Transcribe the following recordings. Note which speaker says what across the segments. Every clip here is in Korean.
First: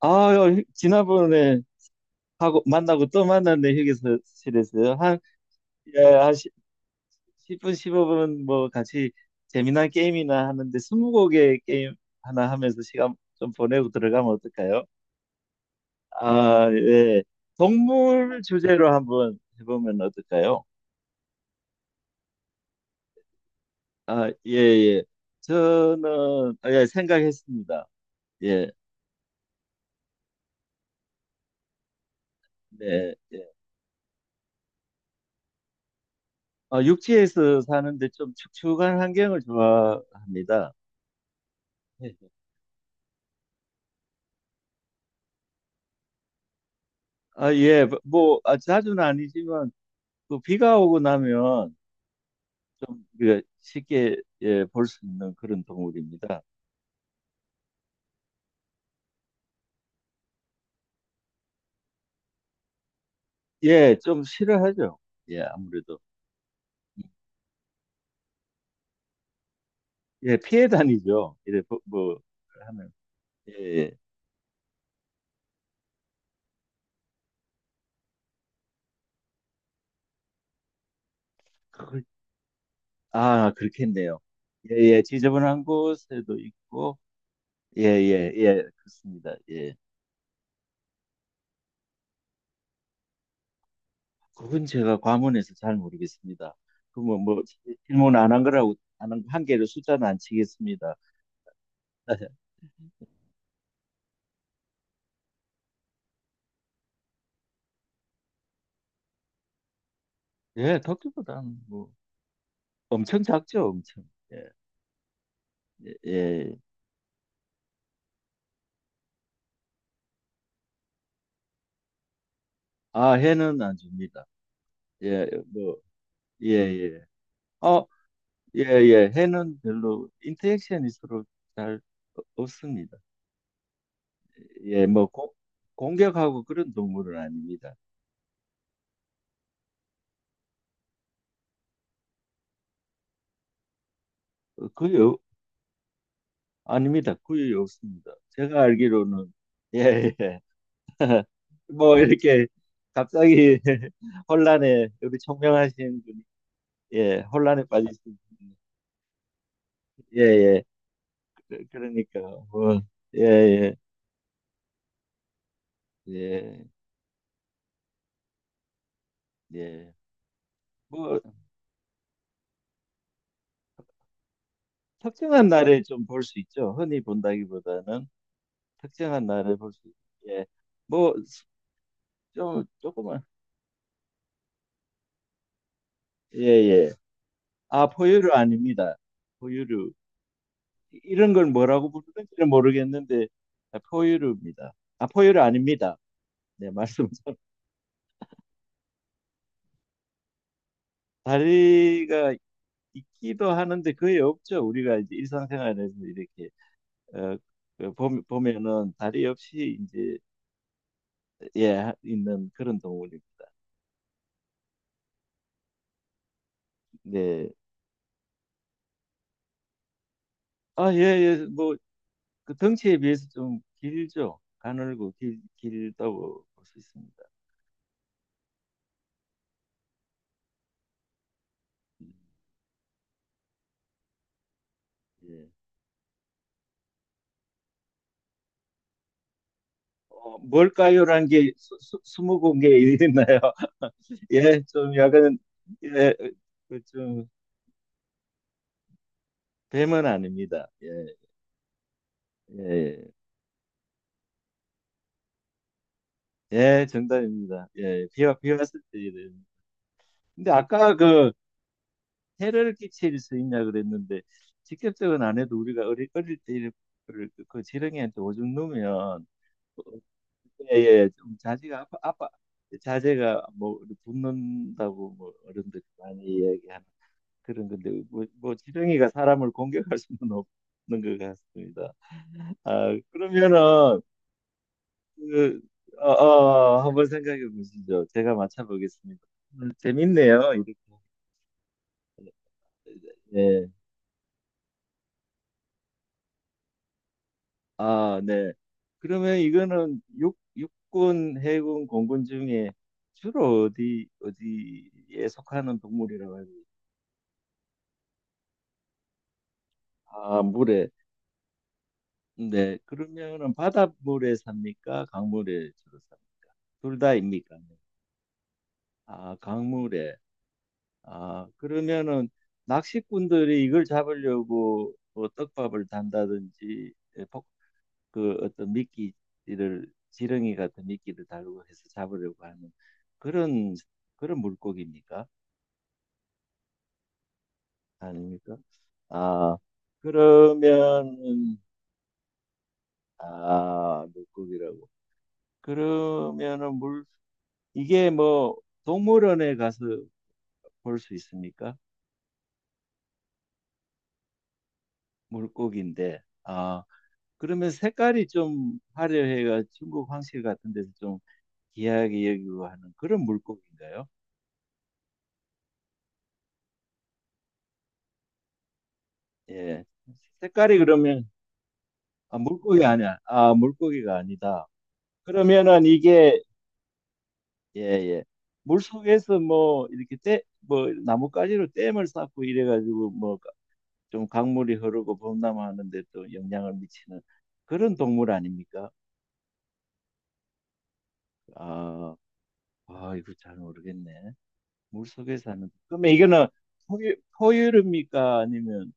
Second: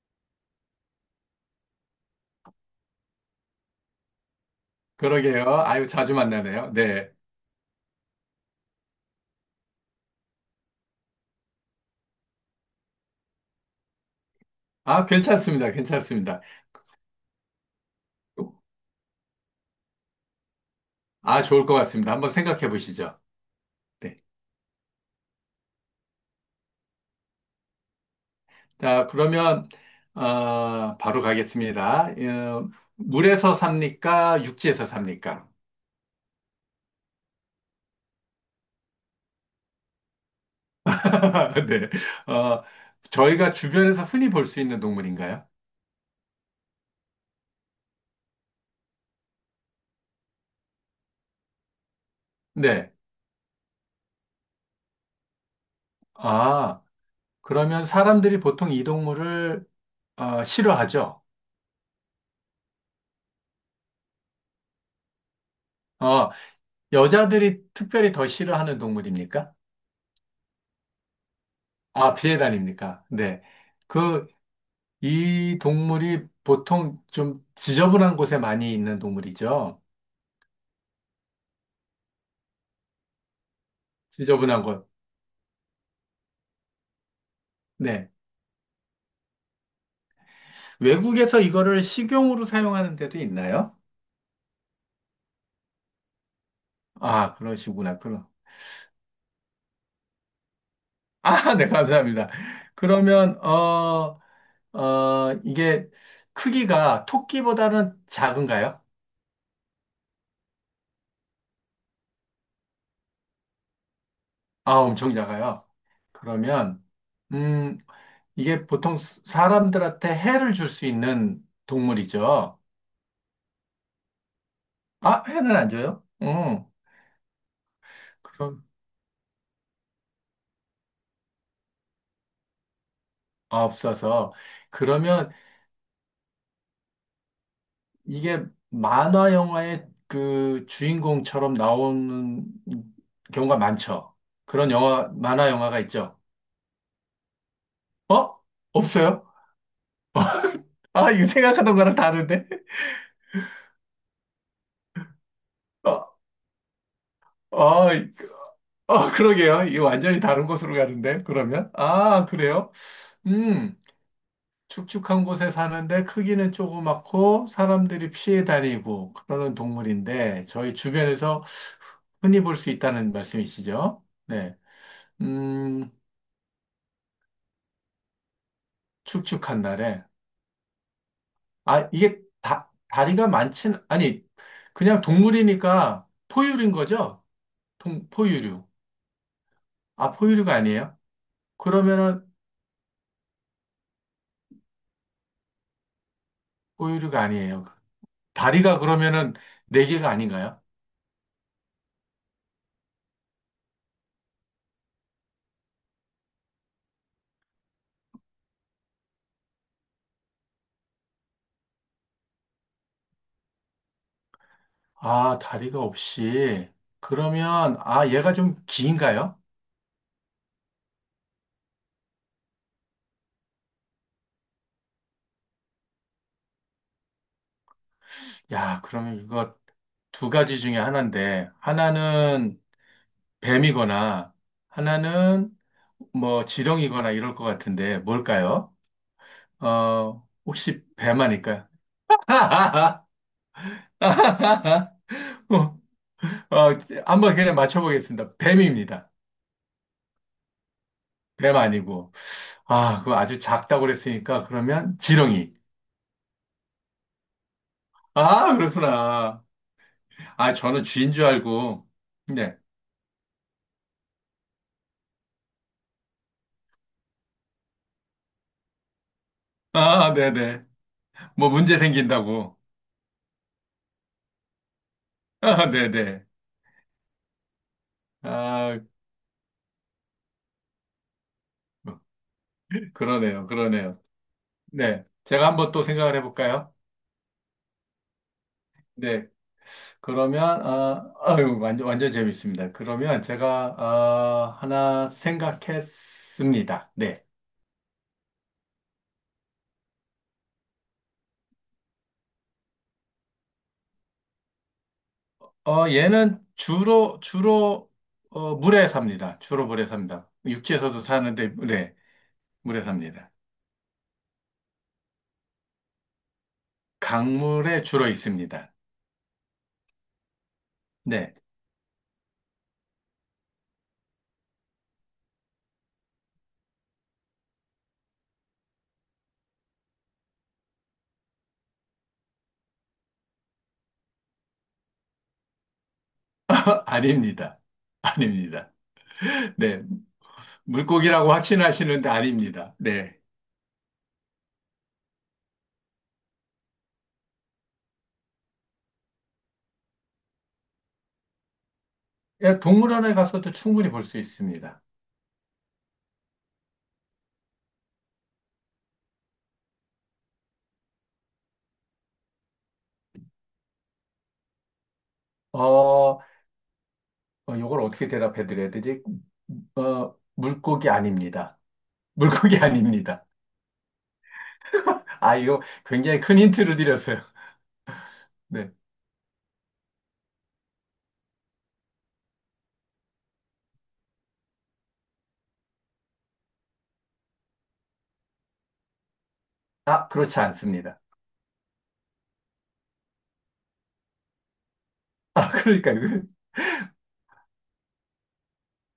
Speaker 1: 아, 요, 지난번에 하고 만나고 또 만났네 휴게실에서요. 한,
Speaker 2: 그러게요. 아유,
Speaker 1: 예,
Speaker 2: 자주
Speaker 1: 한 10,
Speaker 2: 만나네요. 네.
Speaker 1: 분 15분 뭐 같이 재미난 게임이나 하는데 스무고개 게임 하나 하면서 시간 좀 보내고 들어가면 어떨까요?
Speaker 2: 아, 괜찮습니다. 괜찮습니다.
Speaker 1: 아, 예. 동물 주제로 한번 해보면 어떨까요?
Speaker 2: 아, 좋을 것 같습니다. 한번 생각해 보시죠. 네.
Speaker 1: 아, 예, 예. 저는 아, 예, 생각했습니다. 예,
Speaker 2: 자, 그러면, 바로 가겠습니다.
Speaker 1: 네, 예.
Speaker 2: 물에서 삽니까? 육지에서 삽니까?
Speaker 1: 아, 육지에서 사는데 좀 축축한 환경을 좋아합니다.
Speaker 2: 네.
Speaker 1: 예.
Speaker 2: 어, 저희가 주변에서 흔히 볼 수 있는 동물인가요?
Speaker 1: 아, 예, 뭐, 아, 자주는 아니지만, 그 비가 오고 나면
Speaker 2: 네.
Speaker 1: 좀 우리가 쉽게 예, 볼 수 있는 그런 동물입니다.
Speaker 2: 아, 그러면 사람들이 보통 이 동물을, 싫어하죠?
Speaker 1: 예, 좀 싫어하죠. 예, 아무래도.
Speaker 2: 어, 여자들이 특별히 더 싫어하는 동물입니까?
Speaker 1: 예, 피해 다니죠. 이래, 뭐,
Speaker 2: 아, 피해
Speaker 1: 하면.
Speaker 2: 다닙니까? 네.
Speaker 1: 예, 예.
Speaker 2: 그, 이 동물이 보통 좀 지저분한 곳에 많이 있는 동물이죠.
Speaker 1: 그- 아, 그렇겠네요.
Speaker 2: 지저분한
Speaker 1: 예,
Speaker 2: 곳.
Speaker 1: 예, 지저분한 곳에도 있고, 예,
Speaker 2: 네.
Speaker 1: 예, 예, 그렇습니다. 예.
Speaker 2: 외국에서 이거를 식용으로 사용하는 데도 있나요?
Speaker 1: 그건 제가 과문해서 잘 모르겠습니다. 그, 뭐,
Speaker 2: 아,
Speaker 1: 뭐,
Speaker 2: 그러시구나.
Speaker 1: 질문
Speaker 2: 그럼.
Speaker 1: 안 한 거라고, 안 한 개를 숫자는 안 치겠습니다.
Speaker 2: 아, 네, 감사합니다. 그러면, 이게 크기가 토끼보다는 작은가요?
Speaker 1: 예, 토끼보다는 뭐 엄청 작죠, 엄청. 예,
Speaker 2: 아, 엄청 작아요.
Speaker 1: 예.
Speaker 2: 그러면, 음, 이게 보통 사람들한테 해를 줄 수 있는 동물이죠.
Speaker 1: 아, 해는 안 줍니다.
Speaker 2: 아,
Speaker 1: 예,
Speaker 2: 회는 안
Speaker 1: 뭐,
Speaker 2: 줘요?
Speaker 1: 예,
Speaker 2: 응.
Speaker 1: 예. 어, 예,
Speaker 2: 그럼,
Speaker 1: 예. 해는 별로 인터랙션이 서로 잘 없습니다.
Speaker 2: 아, 없어서.
Speaker 1: 예, 뭐
Speaker 2: 그러면
Speaker 1: 공격하고 그런 동물은 아닙니다.
Speaker 2: 이게 만화 영화의 그 주인공처럼 나오는 경우가 많죠.
Speaker 1: 어,
Speaker 2: 그런 영화, 만화 영화가 있죠.
Speaker 1: 아닙니다. 거의 없습니다.
Speaker 2: 어?
Speaker 1: 제가
Speaker 2: 없어요?
Speaker 1: 알기로는 예, 예.
Speaker 2: 아, 이거 생각하던 거랑
Speaker 1: 뭐 이렇게
Speaker 2: 다른데?
Speaker 1: 갑자기 혼란에 우리 총명하신
Speaker 2: 어,
Speaker 1: 분이 예, 혼란에
Speaker 2: 어,
Speaker 1: 빠지신 분이
Speaker 2: 그러게요. 이거
Speaker 1: 예,
Speaker 2: 완전히 다른
Speaker 1: 예.
Speaker 2: 곳으로 가는데, 그러면?
Speaker 1: 그러니까
Speaker 2: 아, 그래요?
Speaker 1: 뭐 예, 예,
Speaker 2: 음, 축축한 곳에 사는데 크기는
Speaker 1: 예,
Speaker 2: 조그맣고 사람들이 피해 다니고 그러는
Speaker 1: 예.
Speaker 2: 동물인데 저희
Speaker 1: 뭐
Speaker 2: 주변에서 흔히 볼 수 있다는 말씀이시죠? 네.
Speaker 1: 특정한 날에
Speaker 2: 음,
Speaker 1: 좀 볼 수 있죠. 흔히 본다기보다는 특정한 날에
Speaker 2: 축축한
Speaker 1: 볼 수.
Speaker 2: 날에.
Speaker 1: 예. 뭐
Speaker 2: 아, 이게
Speaker 1: 좀
Speaker 2: 다,
Speaker 1: 조금만
Speaker 2: 다리가 많진, 아니, 그냥 동물이니까
Speaker 1: 예,
Speaker 2: 포유류인
Speaker 1: 예.
Speaker 2: 거죠?
Speaker 1: 아, 포유류
Speaker 2: 포유류.
Speaker 1: 아닙니다. 포유류.
Speaker 2: 아, 포유류가 아니에요?
Speaker 1: 이런 걸 뭐라고
Speaker 2: 그러면은
Speaker 1: 부르는지는 모르겠는데 아, 포유류입니다. 아, 포유류 아닙니다. 네, 말씀
Speaker 2: 포유류가 아니에요. 다리가 그러면은 네 개가 아닌가요?
Speaker 1: 다리가 있기도 하는데 거의 없죠. 우리가 이제 일상생활에서 이렇게 어, 그 보면은 다리 없이 이제 예 있는 그런 동물입니다.
Speaker 2: 아, 다리가 없이.
Speaker 1: 네.
Speaker 2: 그러면, 아, 얘가 좀 긴가요?
Speaker 1: 아, 예, 예. 뭐, 그 덩치에 비해서 좀 길죠. 가늘고 길다고 볼 수 있습니다.
Speaker 2: 야, 그러면 이거 두 가지 중에 하나인데,
Speaker 1: 음,
Speaker 2: 하나는 뱀이거나
Speaker 1: 예.
Speaker 2: 하나는 뭐 지렁이거나 이럴 것 같은데 뭘까요?
Speaker 1: 어,
Speaker 2: 혹시 뱀
Speaker 1: 뭘까요라는 게
Speaker 2: 아닐까요?
Speaker 1: 스무 공개 있나요? 예, 좀 약간, 예, 어,
Speaker 2: 어,
Speaker 1: 그 좀,
Speaker 2: 한번 그냥 맞춰보겠습니다. 뱀입니다.
Speaker 1: 뱀은 아닙니다. 예,
Speaker 2: 뱀 아니고. 아,
Speaker 1: 예,
Speaker 2: 그거 아주 작다고 그랬으니까 그러면 지렁이.
Speaker 1: 예, 예, 정답입니다. 예, 비
Speaker 2: 아,
Speaker 1: 왔을 때. 이런.
Speaker 2: 그렇구나.
Speaker 1: 근데
Speaker 2: 아, 저는
Speaker 1: 아까
Speaker 2: 쥐인 줄
Speaker 1: 그,
Speaker 2: 알고. 네.
Speaker 1: 해를 끼칠 수 있냐 그랬는데 직접적은 안 해도 우리가 어릴 때 이를 그 지렁이한테 오줌 누면
Speaker 2: 아, 네네.
Speaker 1: 예예 좀
Speaker 2: 뭐
Speaker 1: 자제
Speaker 2: 문제
Speaker 1: 가 아파
Speaker 2: 생긴다고.
Speaker 1: 자제가 뭐 붙는다고 뭐
Speaker 2: 아,
Speaker 1: 어른들이 많이
Speaker 2: 네네.
Speaker 1: 이야기하는 그런 건데 뭐
Speaker 2: 아,
Speaker 1: 지렁이가 사람을 공격할 수는 없는 것 같습니다. 아
Speaker 2: 그러네요. 그러네요.
Speaker 1: 그러면은
Speaker 2: 네. 제가
Speaker 1: 그
Speaker 2: 한번 또 생각을 해볼까요?
Speaker 1: 어, 한번 생각해 보시죠. 제가 맞춰보겠습니다.
Speaker 2: 네.
Speaker 1: 오늘
Speaker 2: 그러면,
Speaker 1: 재밌네요. 이렇게.
Speaker 2: 아, 아유, 완전, 완전 재밌습니다. 그러면
Speaker 1: 예.
Speaker 2: 제가, 아, 하나 생각했습니다. 네.
Speaker 1: 아, 네. 그러면 이거는 육군, 해군, 공군 중에 주로 어디에 속하는 동물이라고 합
Speaker 2: 얘는
Speaker 1: 니
Speaker 2: 주로, 물에 삽니다. 주로 물에 삽니다.
Speaker 1: 아, 물에.
Speaker 2: 육지에서도 사는데, 네.
Speaker 1: 네.
Speaker 2: 물에 삽니다.
Speaker 1: 그러면은 바닷물에 삽니까? 강물에 주로 삽니까? 둘 다입니까? 네.
Speaker 2: 강물에 주로 있습니다.
Speaker 1: 아, 강물에.
Speaker 2: 네.
Speaker 1: 아, 그러면은 낚시꾼들이 이걸 잡으려고 뭐 떡밥을 단다든지 그 어떤 미끼를 지렁이 같은 미끼를 달고 해서 잡으려고 하는 그런 그런 물고기입니까?
Speaker 2: 아닙니다.
Speaker 1: 아닙니까?
Speaker 2: 아닙니다.
Speaker 1: 아
Speaker 2: 네.
Speaker 1: 그러
Speaker 2: 물고기라고
Speaker 1: 면
Speaker 2: 확신하시는데 아닙니다. 네.
Speaker 1: 아 물고기라고 그러면은 물 이게 뭐 동물원에 가서 볼 수 있습니까?
Speaker 2: 예, 동물원에 가서도 충분히 볼 수 있습니다.
Speaker 1: 물고기인데 아 그러면 색깔이 좀 화려해가 중국 황실 같은 데서 좀 귀하게 여기고 하는 그런 물고기인가요?
Speaker 2: 어, 요걸 어떻게 대답해 드려야 되지?
Speaker 1: 예 색깔이
Speaker 2: 물고기
Speaker 1: 그러면
Speaker 2: 아닙니다.
Speaker 1: 아,
Speaker 2: 물고기
Speaker 1: 물고기 아니야.
Speaker 2: 아닙니다.
Speaker 1: 아, 물고기가 아니다.
Speaker 2: 아, 이거
Speaker 1: 그러면은
Speaker 2: 굉장히
Speaker 1: 이게,
Speaker 2: 큰 힌트를 드렸어요.
Speaker 1: 예, 예.
Speaker 2: 네.
Speaker 1: 물 속에서 뭐, 이렇게 떼 뭐, 나뭇가지로 댐을 쌓고 이래가지고, 뭐, 좀 강물이 흐르고 범람하는데 또 영향을 미치는 그런 동물 아닙니까?
Speaker 2: 아, 그렇지 않습니다.
Speaker 1: 아, 아, 이거 잘 모르겠네. 물 속에
Speaker 2: 아,
Speaker 1: 사는.
Speaker 2: 그러니까
Speaker 1: 그러면 이거는 포유류입니까? 아니면,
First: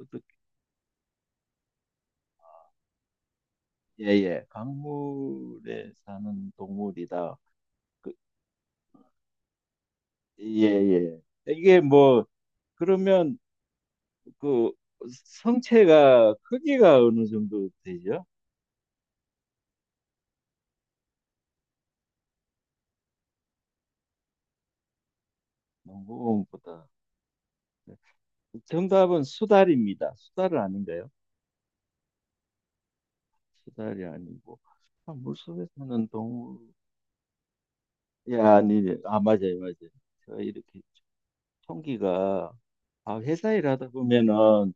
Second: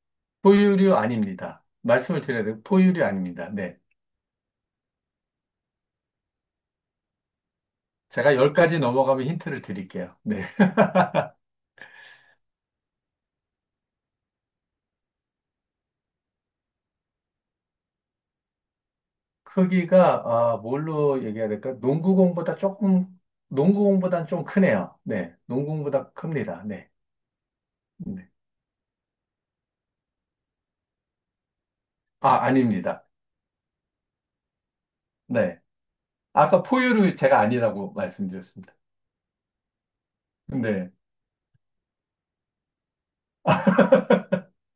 Speaker 1: 어떻게,
Speaker 2: 포유류 아닙니다. 말씀을 드려야 돼요. 포유류 아닙니다. 네.
Speaker 1: 예, 예. 강물에 사는 동물이다. 그,
Speaker 2: 제가 10가지 넘어가면 힌트를 드릴게요. 네.
Speaker 1: 예, 예. 이게 뭐, 그러면 그 성체가 크기가 어느 정도 되죠?
Speaker 2: 크기가 아, 뭘로 얘기해야 될까? 농구공보다 조금 농구공보다는 좀 크네요. 네. 농구공보다 큽니다.
Speaker 1: 농구공보다.
Speaker 2: 네. 네.
Speaker 1: 정답은 수달입니다. 수달은 아닌가요?
Speaker 2: 아, 아닙니다.
Speaker 1: 수달이 아니고. 아,
Speaker 2: 네.
Speaker 1: 물속에 사는 동물.
Speaker 2: 아까 포유류 제가 아니라고
Speaker 1: 야,
Speaker 2: 말씀드렸습니다.
Speaker 1: 아니, 예, 아, 맞아요, 맞아요. 제가 이렇게
Speaker 2: 네,
Speaker 1: 총기가, 아, 회사 일하다 보면은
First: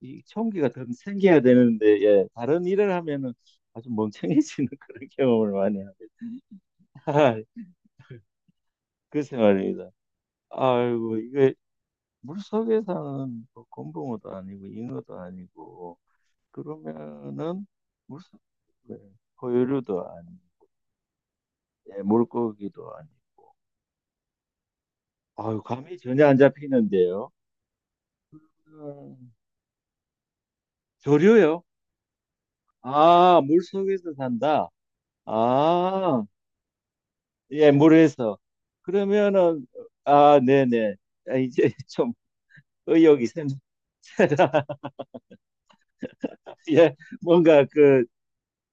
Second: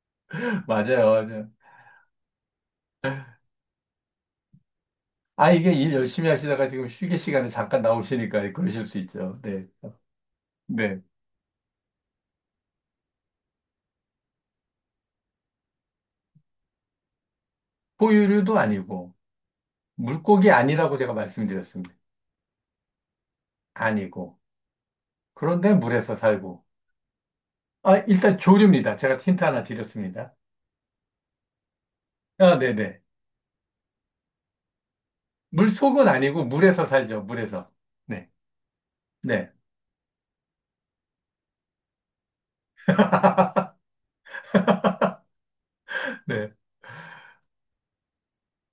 Speaker 1: 이 총기가 더
Speaker 2: 맞아요,
Speaker 1: 생겨야
Speaker 2: 맞아요.
Speaker 1: 되는데, 예, 다른 일을 하면은 아주 멍청해지는 그런
Speaker 2: 아,
Speaker 1: 경험을
Speaker 2: 이게
Speaker 1: 많이
Speaker 2: 일
Speaker 1: 합니다.
Speaker 2: 열심히 하시다가 지금 휴게
Speaker 1: 아,
Speaker 2: 시간에 잠깐 나오시니까 그러실 수
Speaker 1: 그
Speaker 2: 있죠. 네.
Speaker 1: 생활입니다.
Speaker 2: 네.
Speaker 1: 아이고, 이거 물속에 사는 뭐 곰붕어도 아니고 잉어도 아니고 그러면은 물속
Speaker 2: 포유류도
Speaker 1: 네,
Speaker 2: 아니고,
Speaker 1: 포유류도 아니
Speaker 2: 물고기 아니라고 제가 말씀드렸습니다.
Speaker 1: 예, 물고기도 아니
Speaker 2: 아니고.
Speaker 1: 아유
Speaker 2: 그런데
Speaker 1: 감이
Speaker 2: 물에서
Speaker 1: 전혀 안
Speaker 2: 살고.
Speaker 1: 잡히는데요
Speaker 2: 아, 일단 조류입니다. 제가
Speaker 1: 음,
Speaker 2: 힌트 하나 드렸습니다.
Speaker 1: 조류요
Speaker 2: 아, 네네.
Speaker 1: 아 물속에서 산다
Speaker 2: 물속은
Speaker 1: 아
Speaker 2: 아니고 물에서 살죠. 물에서.
Speaker 1: 예
Speaker 2: 네.
Speaker 1: 물에서
Speaker 2: 네.
Speaker 1: 그러면은 아 네네 아, 이제 좀 의욕이 샘니다
Speaker 2: 네.
Speaker 1: 예 뭔가 그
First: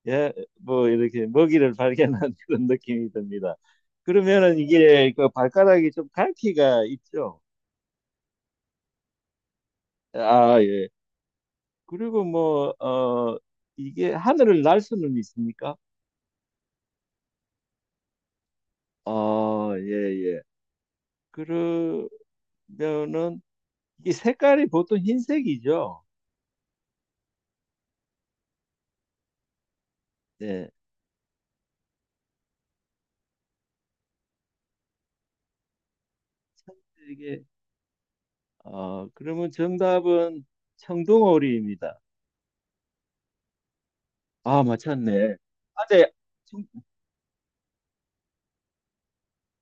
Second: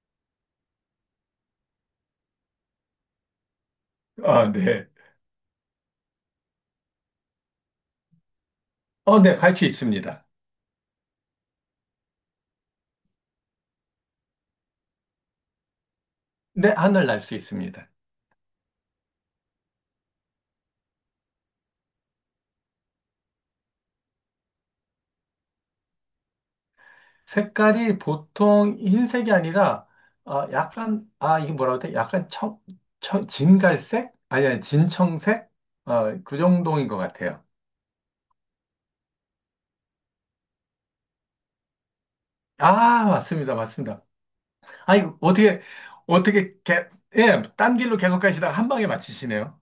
Speaker 1: 예, 뭐 이렇게 먹이를 발견한 그런 느낌이 듭니다.
Speaker 2: 아,
Speaker 1: 그러면은
Speaker 2: 네.
Speaker 1: 이게 그 발가락이 좀 갈퀴가 있죠.
Speaker 2: 어, 네. 갈 수 있습니다.
Speaker 1: 아, 예. 그리고 뭐, 어, 이게 하늘을 날 수는 있습니까?
Speaker 2: 네, 하늘 날 수 있습니다.
Speaker 1: 아, 예, 예. 그러면은 이게 색깔이 보통 흰색이죠.
Speaker 2: 색깔이 보통 흰색이 아니라
Speaker 1: 네.
Speaker 2: 약간 아 이게 뭐라고 해야 돼? 약간 청 진갈색? 아니 아니 진청색? 그 정도인 것 같아요.
Speaker 1: 이게 어, 그러면 정답은 청둥오리입니다.
Speaker 2: 아 맞습니다 맞습니다.
Speaker 1: 아,
Speaker 2: 아이
Speaker 1: 맞췄네.
Speaker 2: 어떻게
Speaker 1: 아재,
Speaker 2: 어떻게 예, 딴 길로 계속 가시다가 한 방에 맞히시네요.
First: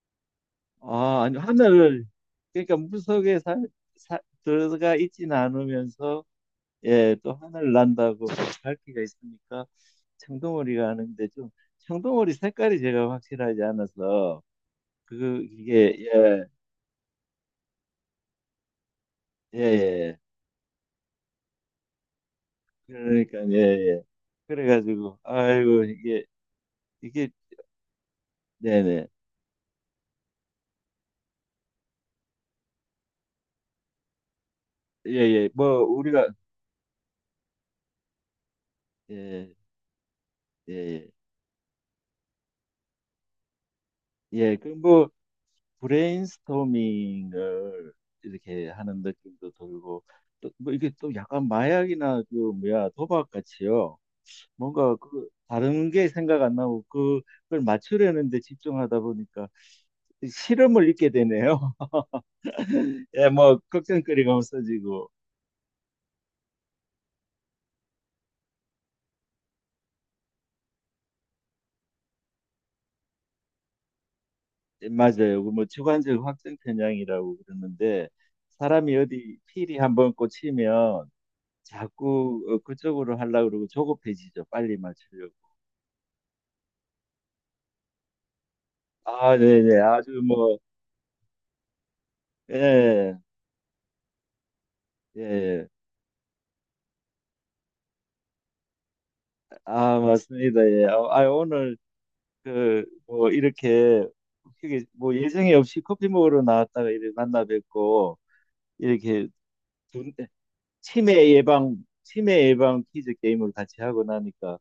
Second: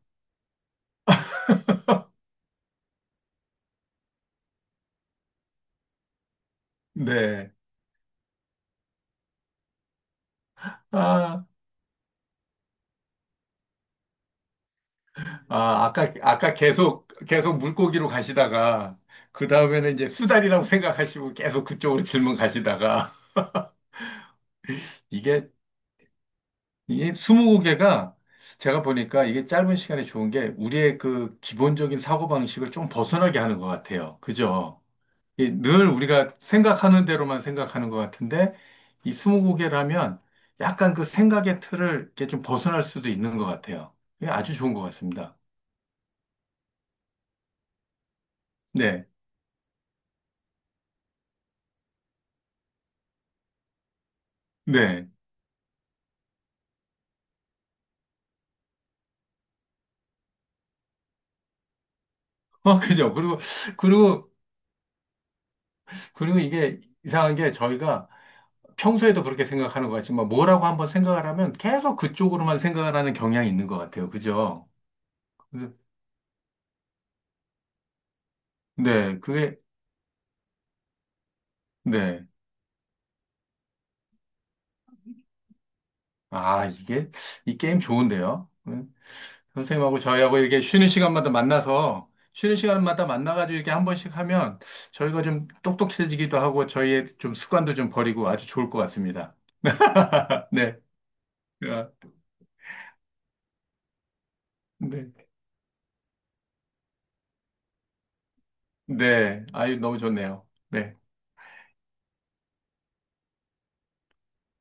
Speaker 1: 아, 아니, 하늘을, 그러니까 물속에 살- 들어가 있지는 않으면서, 예, 또
Speaker 2: 네.
Speaker 1: 하늘 난다고 밝기가 있으니까, 청둥오리가 하는데
Speaker 2: 아,
Speaker 1: 좀, 청둥오리 색깔이 제가 확실하지 않아서, 그,
Speaker 2: 아
Speaker 1: 이게,
Speaker 2: 아까
Speaker 1: 예,
Speaker 2: 아까 계속 계속 물고기로 가시다가 그
Speaker 1: 예,
Speaker 2: 다음에는 이제
Speaker 1: 예.
Speaker 2: 수달이라고 생각하시고 계속 그쪽으로 질문 가시다가
Speaker 1: 그러니까, 예, 예. 그래가지고,
Speaker 2: 이게
Speaker 1: 아이고, 이게,
Speaker 2: 이게
Speaker 1: 이게,
Speaker 2: 무고개가 제가
Speaker 1: 네네.
Speaker 2: 보니까 이게 짧은 시간에 좋은 게 우리의 그 기본적인 사고방식을 좀 벗어나게 하는 것 같아요. 그죠?
Speaker 1: 예, 예. 뭐,
Speaker 2: 이늘
Speaker 1: 우리가,
Speaker 2: 우리가 생각하는 대로만 생각하는 것 같은데 이무
Speaker 1: 예,
Speaker 2: 고개라면
Speaker 1: 예,
Speaker 2: 약간 그
Speaker 1: 예.
Speaker 2: 생각의 틀을 이렇게 좀 벗어날 수도 있는 것 같아요. 이게 아주
Speaker 1: 예, 그
Speaker 2: 좋은 것
Speaker 1: 뭐,
Speaker 2: 같습니다.
Speaker 1: 브레인스토밍을 이렇게 하는
Speaker 2: 네.
Speaker 1: 느낌도 들고 또 뭐 이게 또 약간 마약이나 그 뭐야 도박 같이요. 뭔가
Speaker 2: 네.
Speaker 1: 그 다른 게 생각 안 나고 그걸 맞추려는데 집중하다 보니까 실험을 잊게 되네요.
Speaker 2: 그죠?
Speaker 1: 예,
Speaker 2: 그리고,
Speaker 1: 뭐
Speaker 2: 그리고,
Speaker 1: 걱정거리가 없어지고
Speaker 2: 이게 이상한 게 저희가 평소에도 그렇게 생각하는 것 같지만 뭐라고 한번 생각을 하면 계속 그쪽으로만 생각을 하는 경향이 있는 것 같아요. 그죠?
Speaker 1: 예, 맞아요. 그뭐
Speaker 2: 네,
Speaker 1: 주관적 확정 편향이라고 그러는데 사람이
Speaker 2: 네,
Speaker 1: 어디
Speaker 2: 그게,
Speaker 1: 필이 한번 꽂히면
Speaker 2: 네.
Speaker 1: 자꾸 어, 그쪽으로 하려고 그러고 조급해지죠. 빨리 맞추려고.
Speaker 2: 아, 이게, 이 게임 좋은데요?
Speaker 1: 아, 네네.
Speaker 2: 선생님하고
Speaker 1: 아주
Speaker 2: 저희하고
Speaker 1: 뭐,
Speaker 2: 이렇게 쉬는 시간마다 만나서, 쉬는 시간마다
Speaker 1: 예,
Speaker 2: 만나가지고 이렇게 한 번씩 하면 저희가 좀
Speaker 1: 예.
Speaker 2: 똑똑해지기도 하고 저희의 좀 습관도 좀 버리고 아주 좋을 것 같습니다.
Speaker 1: 아, 맞습니다.
Speaker 2: 네.
Speaker 1: 예. 아, 아, 오늘,
Speaker 2: 아,
Speaker 1: 그, 뭐, 이렇게, 이게 뭐,
Speaker 2: 네.
Speaker 1: 예정이 없이 커피 먹으러 나왔다가 이렇게 만나 뵙고, 이렇게,
Speaker 2: 네. 아유, 너무
Speaker 1: 두-
Speaker 2: 좋네요. 네.
Speaker 1: 치매 예방, 치매 예방 퀴즈 게임을 같이 하고 나니까,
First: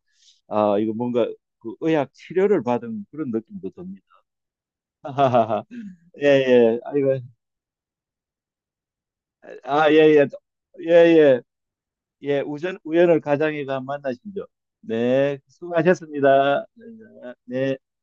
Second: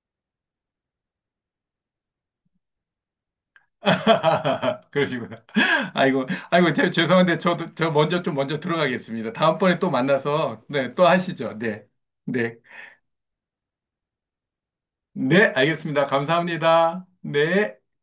Speaker 1: 아, 이거 뭔가, 그 의학 치료를 받은 그런 느낌도 듭니다. 하
Speaker 2: 그러시구나.
Speaker 1: 하하
Speaker 2: 아이고,
Speaker 1: 예,
Speaker 2: 아이고,
Speaker 1: 예. 아이고,
Speaker 2: 죄송한데 저 먼저 좀 먼저 들어가겠습니다. 다음번에 또
Speaker 1: 아, 예, 예.
Speaker 2: 만나서,
Speaker 1: 예,
Speaker 2: 네, 또
Speaker 1: 예.
Speaker 2: 하시죠. 네.
Speaker 1: 예,
Speaker 2: 네.
Speaker 1: 우연을 가장해가 만나시죠. 네,
Speaker 2: 네, 알겠습니다.
Speaker 1: 수고하셨습니다. 네.
Speaker 2: 감사합니다. 네.
Speaker 1: 네.